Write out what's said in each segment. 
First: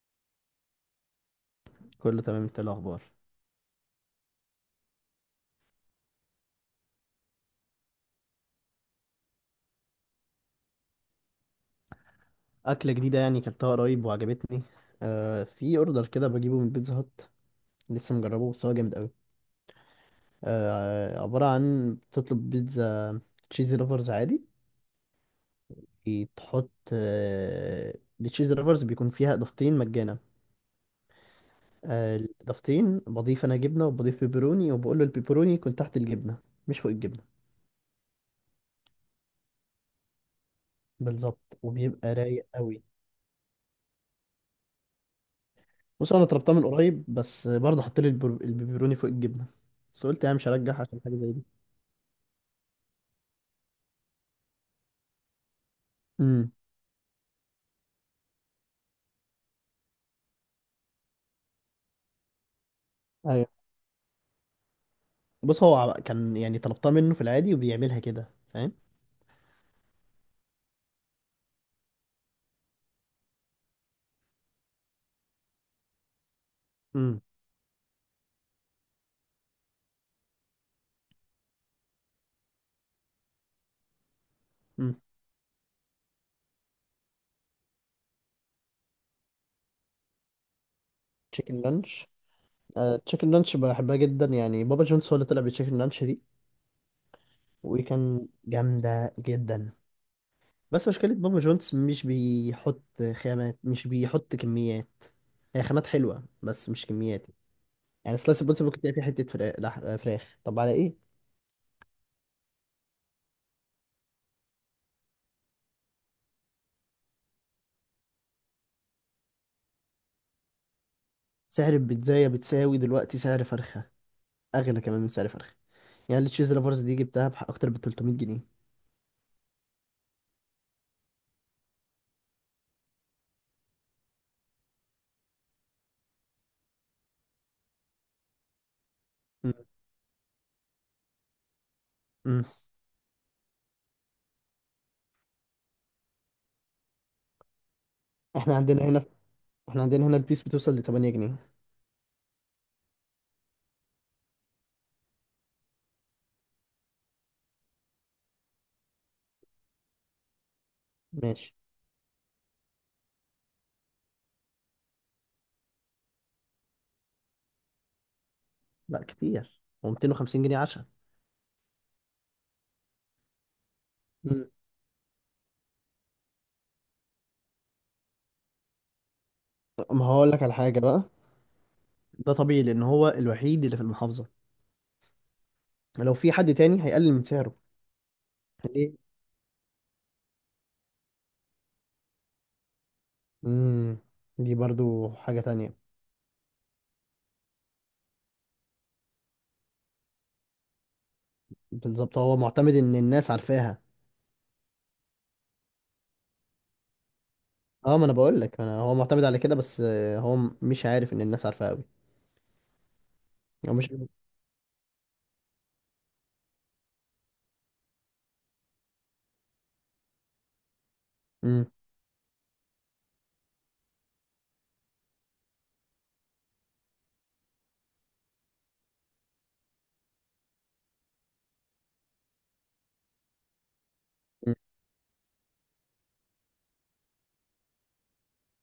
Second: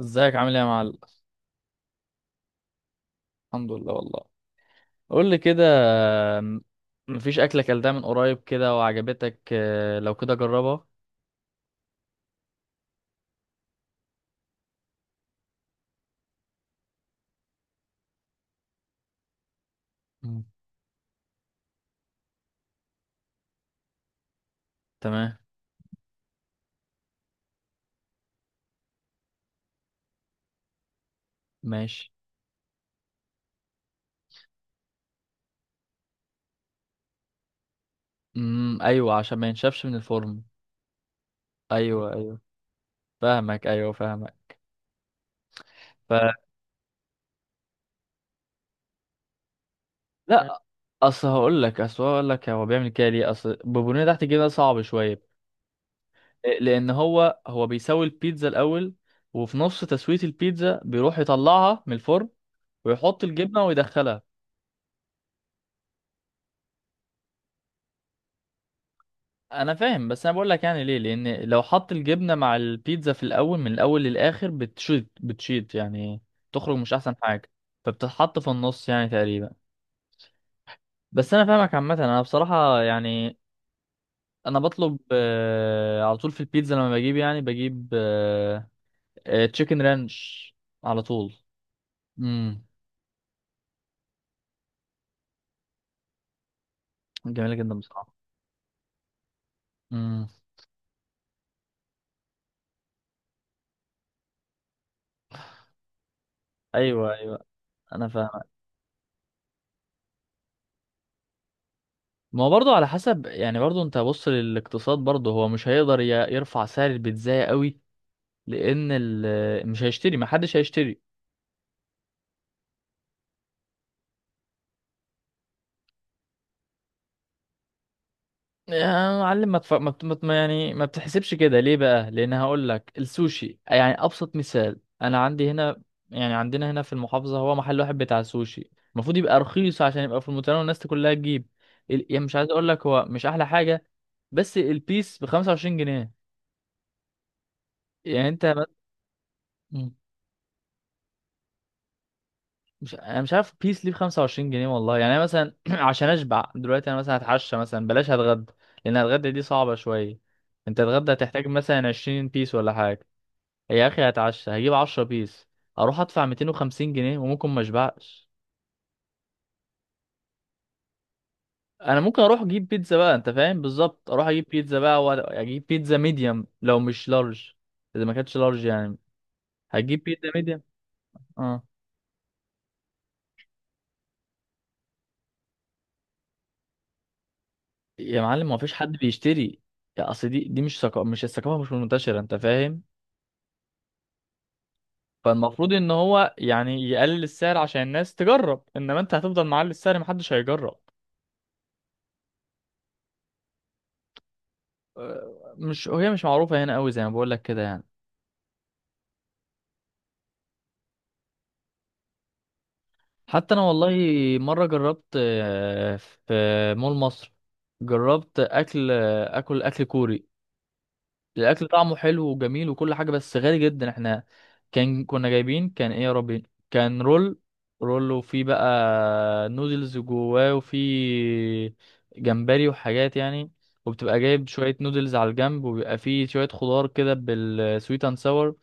ازيك عامل ايه يا معلم؟ كله تمام، انت ايه الاخبار؟ الحمد لله والله. قول لي كده. م- مفيش اكله اكلتها من قريب كده وعجبتك؟ آه، لو كده جربها. اكله جديده، يعني كلتها قريب وعجبتني. في اوردر كده بجيبه من بيتزا هات. لسه مجربه، بس هو جامد قوي. مم. عباره عن تطلب بيتزا تشيزي لوفرز عادي. تمام. تحط التشيزي لوفرز، بيكون فيها اضافتين مجانا. ماشي. الاضافتين بضيف انا جبنه، وبضيف بيبروني، وبقول له البيبروني يكون تحت الجبنه، مش فوق الجبنه. امم، ايوه، عشان ما ينشفش من الفرن. بالظبط، ايوه، وبيبقى ايوه. رايق قوي. فاهمك، ايوه، فاهمك. ف بص، انا طلبتها من قريب، بس برضه حط لي البيبروني فوق الجبنه. بس قلت يعني مش لا. هرجح عشان حاجه اصل زي دي. هقول لك، هو بيعمل كده ليه؟ اصل بوبونيه تحت الجبنه صعب شويه. آه، امم، لان هو بيسوي البيتزا الاول. وفي نص تسويه البيتزا بيروح يطلعها من الفرن ويحط ايوه. الجبنه ويدخلها. بص، هو كان يعني طلبتها منه في العادي وبيعملها كده، فاهم؟ انا فاهم، بس انا بقول لك يعني ليه. لان لو حط الجبنه مع البيتزا في الاول، من الاول للاخر بتشيط بتشيط يعني، تخرج مش احسن امم، حاجه. فبتتحط في النص يعني تقريبا. بس انا فاهمك عامه. انا بصراحه يعني انا امم. بطلب، على طول في البيتزا لما بجيب يعني بجيب تشيكن رانش، على طول. تشيكن لانش. امم. تشيكن لانش بحبها جدا، يعني بابا جونز هو اللي طلع بتشيكن لانش دي. جميله جدا بصراحه. وكان جامدة جدا. امم، بس مشكلة بابا جونز مش بيحط خامات، مش بيحط كميات. هي خامات حلوة، بس مش ايوه، كميات. ايوه، انا يعني فاهم. سلايس البيتزا ممكن تلاقي فيه حتة فراخ، طب على ايه؟ ما هو برضه على حسب، يعني برضه انت بص للاقتصاد، برضه هو مش هيقدر يرفع سعر البيتزا قوي. لان مش هيشتري، ما حدش هيشتري. سعر البيتزاية بتساوي دلوقتي سعر فرخة. أغلى كمان من سعر فرخة. يعني التشيز لافرز دي جبتها أكتر ب 300 جنيه. يا معلم، ما تف... ما بت... ما بت- يعني ما بتحسبش كده ليه بقى؟ لان هقول لك السوشي يعني ابسط مثال انا عندي هنا. يعني عندنا هنا في المحافظه هو محل واحد بتاع سوشي، المفروض يبقى رخيص عشان يبقى في المتناول والناس كلها تجيب. يعني مش مم. عايز اقول لك هو مش احلى حاجه، بس البيس ب 25 جنيه يعني. احنا عندنا هنا احنا انت عندنا هنا البيس بتوصل ل 8 جنيه. مش، انا مش عارف بيس ليه ب 25 جنيه والله. يعني انا مثلا عشان اشبع دلوقتي، انا مثلا هتعشى مثلا، بلاش هتغدى لان هتغدى دي صعبة شوية. انت تتغدى هتحتاج ماشي. مثلا 20 بيس ولا حاجة. يا اخي هتعشى هجيب 10 بيس، اروح ادفع 250 جنيه وممكن ما اشبعش. لا، كتير، هو 250 جنيه عشاء. انا ممكن اروح اجيب بيتزا بقى، انت فاهم، بالظبط، اروح اجيب مم. بيتزا بقى واجيب بيتزا ميديوم لو مش لارج. اذا ما كانتش لارج يعني هتجيب ما هقول بيتزا لك على ميديوم. حاجة بقى. اه. ده طبيعي، لأن هو الوحيد اللي في المحافظة. لو في حد تاني هيقلل من سعره. يا معلم ما فيش حد ليه؟ بيشتري. يا اصل دي مش الثقافة مش منتشرة، انت فاهم. امم. دي برضو حاجة فالمفروض تانية. ان هو يعني يقلل السعر عشان الناس تجرب. انما انت هتفضل معلي السعر، محدش هيجرب. بالظبط، هو معتمد إن الناس عارفاها. آه، مش، هي مش معروفة هنا قوي، زي ما بقول لك كده يعني. اه، ما أنا بقول لك أنا هو معتمد على كده، بس هو مش عارف إن الناس عارفاه أوي. حتى انا هو مش. والله، مرة جربت، في مول مصر، جربت اكل آه، اكل اكل كوري. امم، الاكل طعمه حلو وجميل وكل حاجه بس غالي جدا. احنا كان كنا جايبين، كان ايه يا ربي؟ كان رول. رول، وفي بقى نودلز جواه، وفي جمبري وحاجات يعني. وبتبقى جايب شويه نودلز على الجنب، وبيبقى فيه شويه خضار كده بالسويت اند ساور،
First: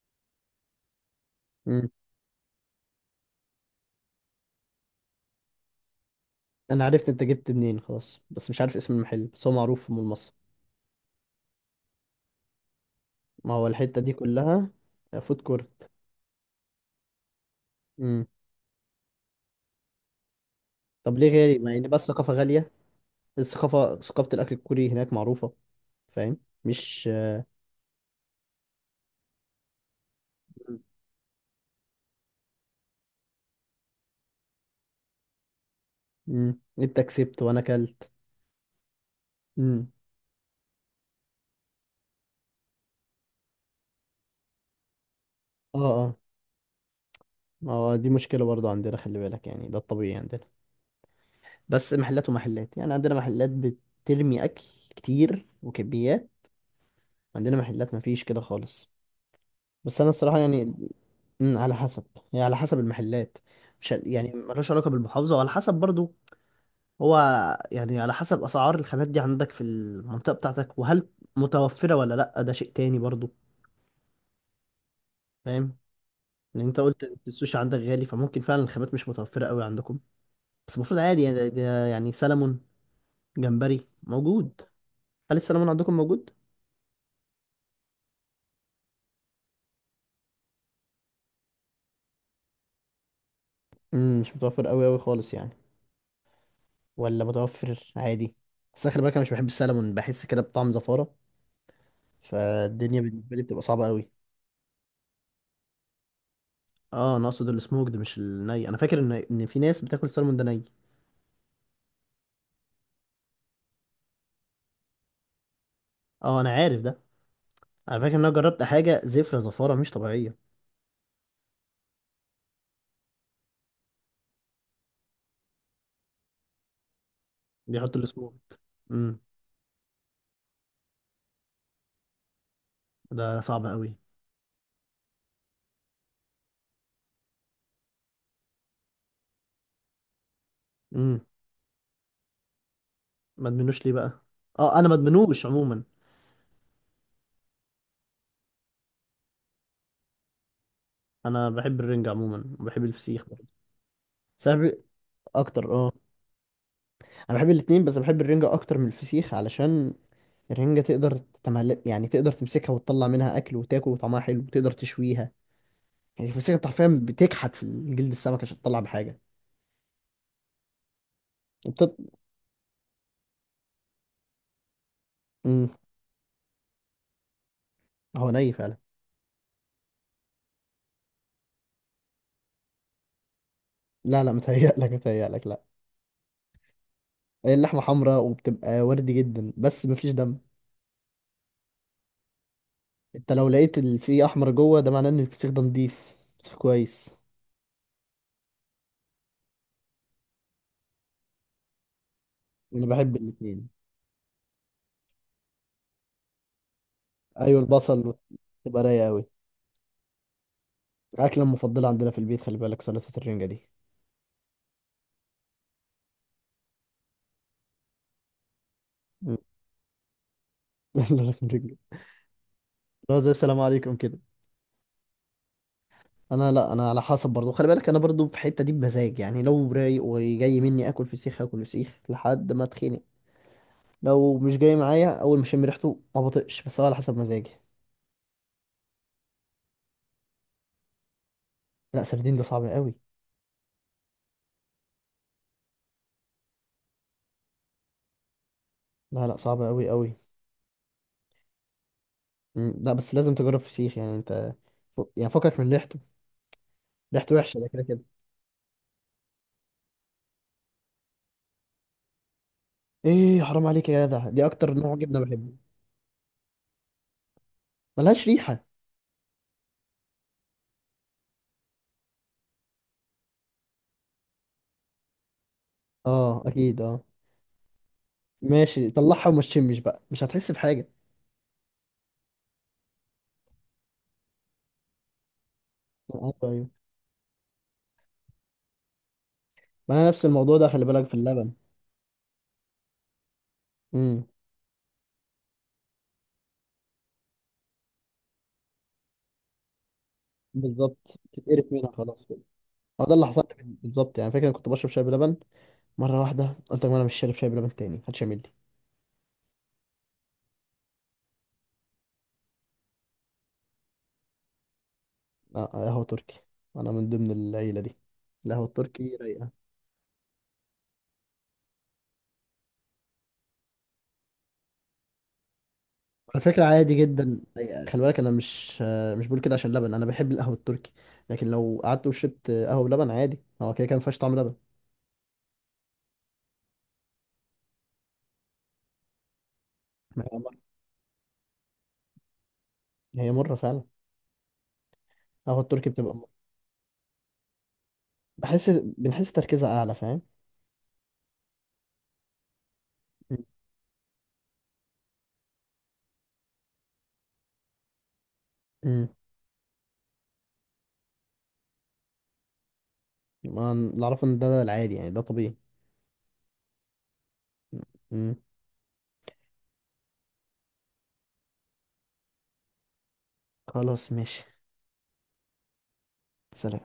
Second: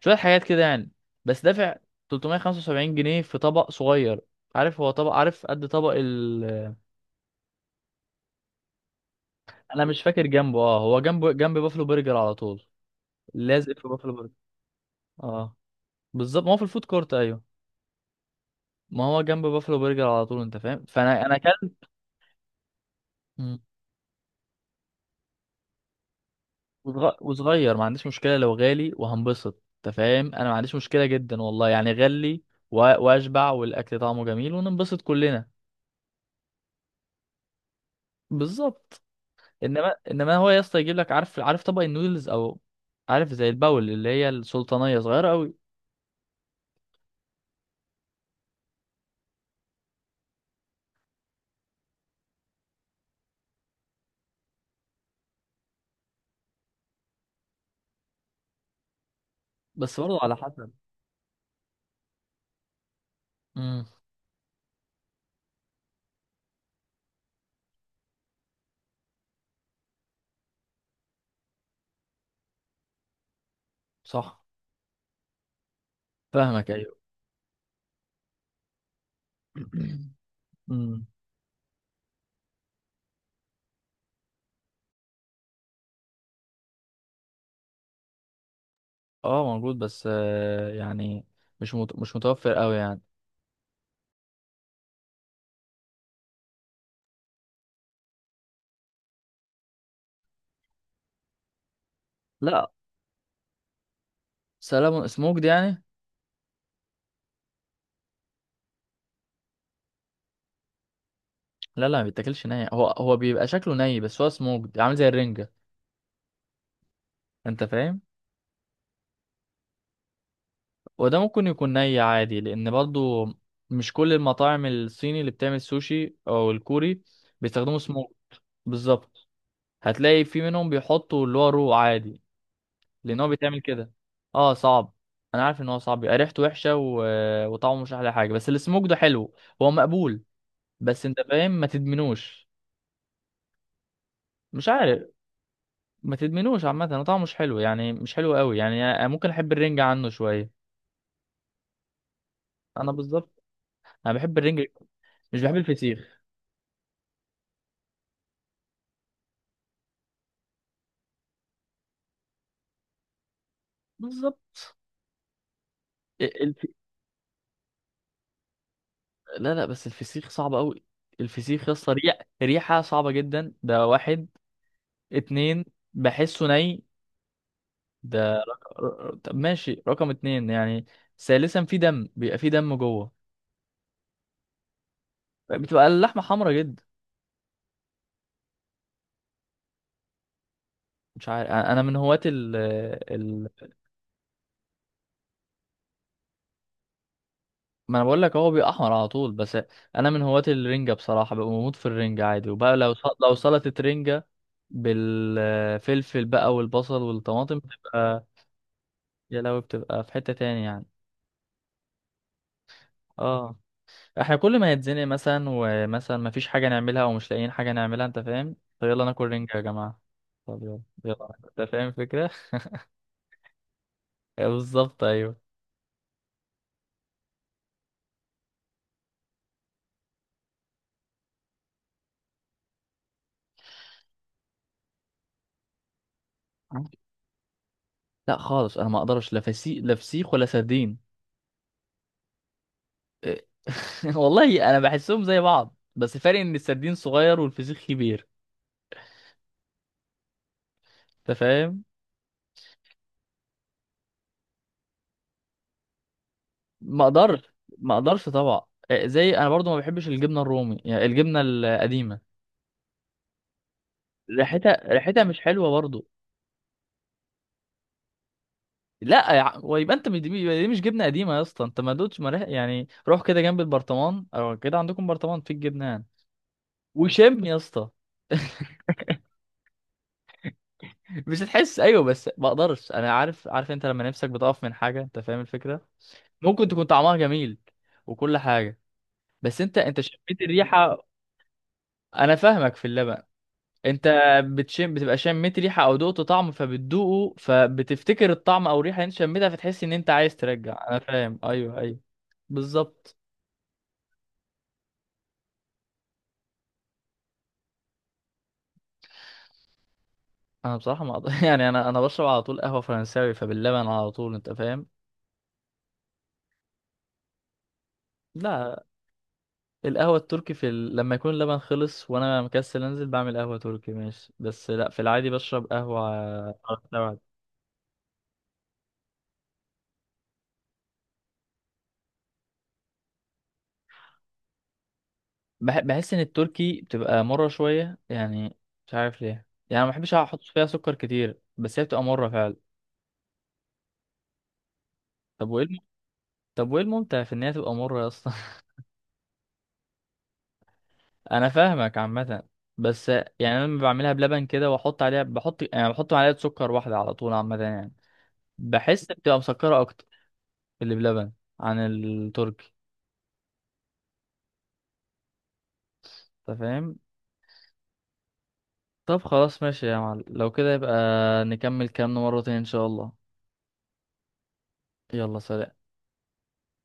شويه حاجات كده يعني. بس دافع امم. 375 جنيه في طبق صغير. عارف هو طبق؟ عارف قد طبق أنا عرفت أنت جبت منين خلاص، بس مش عارف اسم المحل، بس هو انا معروف في مش مول فاكر مصر. جنبه. اه، هو جنبه جنب بافلو برجر على طول، ما هو لازق في الحتة بافلو دي برجر. كلها فود اه، كورت. بالظبط، ما هو في الفود كورت. ايوه، امم. ما هو جنب بافلو برجر على طول، انت فاهم. طب فانا ليه انا غالي؟ ما يعني اكلت. بقى الثقافة غالية. مم. الثقافة ثقافة الأكل الكوري هناك معروفة. فاهم؟ مش. وصغير، ما عنديش مشكله لو غالي وهنبسط، انت فاهم. انا ما عنديش مشكله جدا والله. يعني غلي و- واشبع، والاكل طعمه جميل وننبسط كلنا. امم. انت كسبت وانا كلت. بالظبط. امم. انما هو يا اسطى يجيب لك، عارف، عارف طبق النودلز، او عارف زي الباول اللي هي السلطانيه صغيره قوي. اه، اه. ما هو دي مشكلة برضو عندنا، خلي بالك، يعني ده الطبيعي عندنا. بس محلات ومحلات يعني، عندنا محلات بترمي أكل كتير وكميات. عندنا محلات مفيش كده خالص. بس بس أنا برضه على الصراحة يعني. حسب. على حسب. يعني على حسب المحلات. امم. مش يعني ملوش علاقة بالمحافظة، وعلى حسب برضو هو، يعني على حسب اسعار الخامات دي عندك في المنطقه بتاعتك، وهل متوفره ولا لا، ده شيء تاني برضو. صح. فاهم؟ لان فاهمك، انت ايوه. قلت إن السوشي عندك غالي، فممكن فعلا الخامات مش متوفره قوي عندكم. بس المفروض امم. عادي، يعني ده يعني سلمون. جمبري موجود. هل السلمون عندكم موجود؟ اه موجود، بس يعني مش متوفر قوي يعني. امم، مش متوفر قوي قوي خالص يعني. ولا متوفر عادي؟ بس أنا خلي بالك انا مش بحب السلمون، بحس كده بطعم زفاره. لا. فالدنيا بالنسبه لي بتبقى صعبه قوي. سلام سموكد يعني؟ اه، انا اقصد السموك ده، مش الني، انا فاكر ان في ناس بتاكل سلمون ده ني. لا، لا، ما بيتاكلش ني. هو بيبقى شكله ني بس هو سموكد عامل زي الرنجة، اه، انا عارف ده. انت على فاهم. فكرة إن أنا جربت حاجة زفرة زفارة مش طبيعية. وده ممكن يكون ني عادي، لان برضو مش كل المطاعم الصيني اللي بتعمل سوشي او الكوري بيستخدموا بيحطوا سموك. السموك. امم. بالظبط. هتلاقي في منهم بيحطوا اللي هو رو عادي، لان هو ده بيتعمل صعب كده. قوي. اه صعب. انا عارف ان هو صعب، بيبقى ريحته وحشة، و... وطعمه مش احلى حاجة، بس السموك ده حلو، هو مقبول. بس انت امم. فاهم، ما تدمنوش. ما ادمنوش ليه بقى؟ مش اه، انا ما عارف. ادمنوش عموما. ما تدمنوش عامة، هو طعمه مش حلو يعني، مش حلو قوي يعني، ممكن أحب الرنجة عنه شوية. انا بحب الرنجة عموما، وبحب أنا الفسيخ بالظبط، برضه. أنا بحب الرنجة، سبب. مش بحب اكتر، اه. الفسيخ. انا بحب الاتنين، بس بحب الرنجة اكتر من الفسيخ علشان الرنجة يعني تقدر تمسكها وتطلع منها أكل وتاكل، وطعمها حلو، وتقدر بالظبط. تشويها. يعني ال- الفسيخ الف... أنت حرفيا بتكحت في جلد السمك عشان تطلع بحاجة. لا، لا، بس الفسيخ صعب قوي. الفسيخ يا اسطى، وبتط... ريحة صعبة جدا، ده واحد. اتنين، مم. بحسه ني. هو ده ني فعلا. طب ماشي، رقم اتنين يعني. ثالثا، في دم، بيبقى في دم جوه. لا، لا، متهيألك، متهيألك، لا. بتبقى اللحمة حمرا جدا. اللحمه حمراء وبتبقى وردي جدا، بس مفيش دم. مش عارف. أنا من هواة انت لو لقيت في احمر جوه، ده معناه ان الفسيخ ده نضيف فسيخ كويس. ما انا بقول لك هو بيبقى احمر على طول. بس انا من هواة الرنجة بصراحة، ببقى بموت في الرنجة عادي. وبقى انا لو بحب لو الاتنين. سلطة رنجة بالفلفل بقى والبصل والطماطم ايوه، البصل. تبقى رايقه قوي. يا لهوي، بتبقى في حتة تاني يعني. الاكله المفضله عندنا في البيت خلي بالك، سلطه الرنجه اه. دي. احنا كل ما يتزنق مثلا، ومثلا ما فيش حاجة نعملها او مش لاقيين حاجة نعملها، انت فاهم، طب يلا ناكل مم. رنجة يا جماعة. طب يلا. سلطة يلا. انت الرنجة. فاهم الفكرة. لا، زي السلام عليكم كده. بالظبط، ايوه. انا، لا، انا على حسب برضو، خلي بالك انا برضو في الحته دي بمزاج، يعني لو رايق وجاي مني اكل فسيخ اكل فسيخ لحد ما اتخنق. لو مش جاي معايا اول ما اشم ريحته ما بطقش، بس هو على حسب مزاجي. لا خالص، انا ما اقدرش، لا فسيخ، لا فسيخ ولا سردين. لا، سردين ده صعب قوي. إيه. والله انا بحسهم زي بعض، بس فرق ان السردين صغير والفسيخ كبير، لا، لا، صعب قوي قوي. انت فاهم. مم، لا، بس لازم تجرب فسيخ يعني انت يعني فكك من ريحته. ما ريحته اقدرش، وحشه ده كده ما كده. اقدرش طبعا. آه، زي انا برضو ما بحبش الجبنه الرومي، يعني الجبنه القديمه، ايه؟ حرام عليك يا جدع، دي اكتر ريحتها نوع جبنه ريحتها مش بحبه. حلوه برضو. ملهاش ريحه. لا يا ويبقى انت مش دي يبقى دي مش جبنه قديمه يا اسطى. انت ما دوتش، ما ريح- يعني روح كده جنب البرطمان، او كده عندكم برطمان في الجبنان، اه، اكيد، اه. وشم يا اسطى. ماشي، طلعها وما تشمش بقى، مش هتحس بحاجه. مش هتحس، ايوه، بس ما اقدرش. انا عارف، عارف انت لما نفسك بتقف من حاجه، انت فاهم الفكره. آه، ايوه، ممكن ايوه. تكون طعمها جميل وكل حاجة، بس ما انت انا نفس شميت الموضوع ده خلي بالك الريحة. في اللبن. انا فاهمك في اللبن. انت امم. بتشم، بتبقى شميت ريحة او دقت طعم فبتدوقه، فبتفتكر الطعم او الريحة اللي انت شميتها، فتحس ان انت عايز ترجع. انا بالظبط، فاهم، تتقرف ايوه، منها ايوه. خلاص كده. هو ده بالظبط. اللي حصل لي بالظبط، يعني فاكر انا كنت بشرب شاي بلبن. مره واحده قلت لك ما انا مش شارب شاي بلبن تاني، محدش يعمل لي. انا بصراحة ما أقدر- يعني انا بشرب على طول قهوة فرنساوي فباللبن على طول، انت فاهم. اه، قهوه تركي. انا من ضمن العيله دي. القهوه لا. التركي رايقه. القهوة التركي في لما يكون اللبن خلص وانا مكسل، انزل بعمل قهوة تركي، ماشي. بس لا، في العادي بشرب قهوة على فكرة عادي فرنساوي. جدا. خلي بالك انا مش بقول كده عشان لبن، انا بحب القهوة التركي. لكن لو قعدت وشربت قهوة بلبن عادي، هو كده كان مفيهاش طعم لبن. بحس ان التركي بتبقى مرة شوية يعني، مش عارف ليه يعني، ما بحبش ما هي احط مرة. فيها سكر كتير، بس هي بتبقى مرة فعلا. هي مرة فعلا. طب القهوة وايه التركي بتبقى مرة. طب وايه الممتع في ان هي تبقى مرة يا اسطى؟ بنحس تركيزها اعلى، فاهم؟ انا فاهمك عامة. بس يعني انا لما بعملها بلبن كده واحط عليها، بحط يعني بحط معلقة سكر واحدة على طول عامة يعني، بحس امم. بتبقى مسكرة اكتر اللي بلبن عن التركي، اللي اعرفه ان ده العادي، يعني ده طبيعي. انت فاهم. امم. طب خلاص ماشي يا معلم، لو كده يبقى نكمل كلامنا مرة تانية ان شاء الله. خلاص ماشي. يلا، سلام. سلام.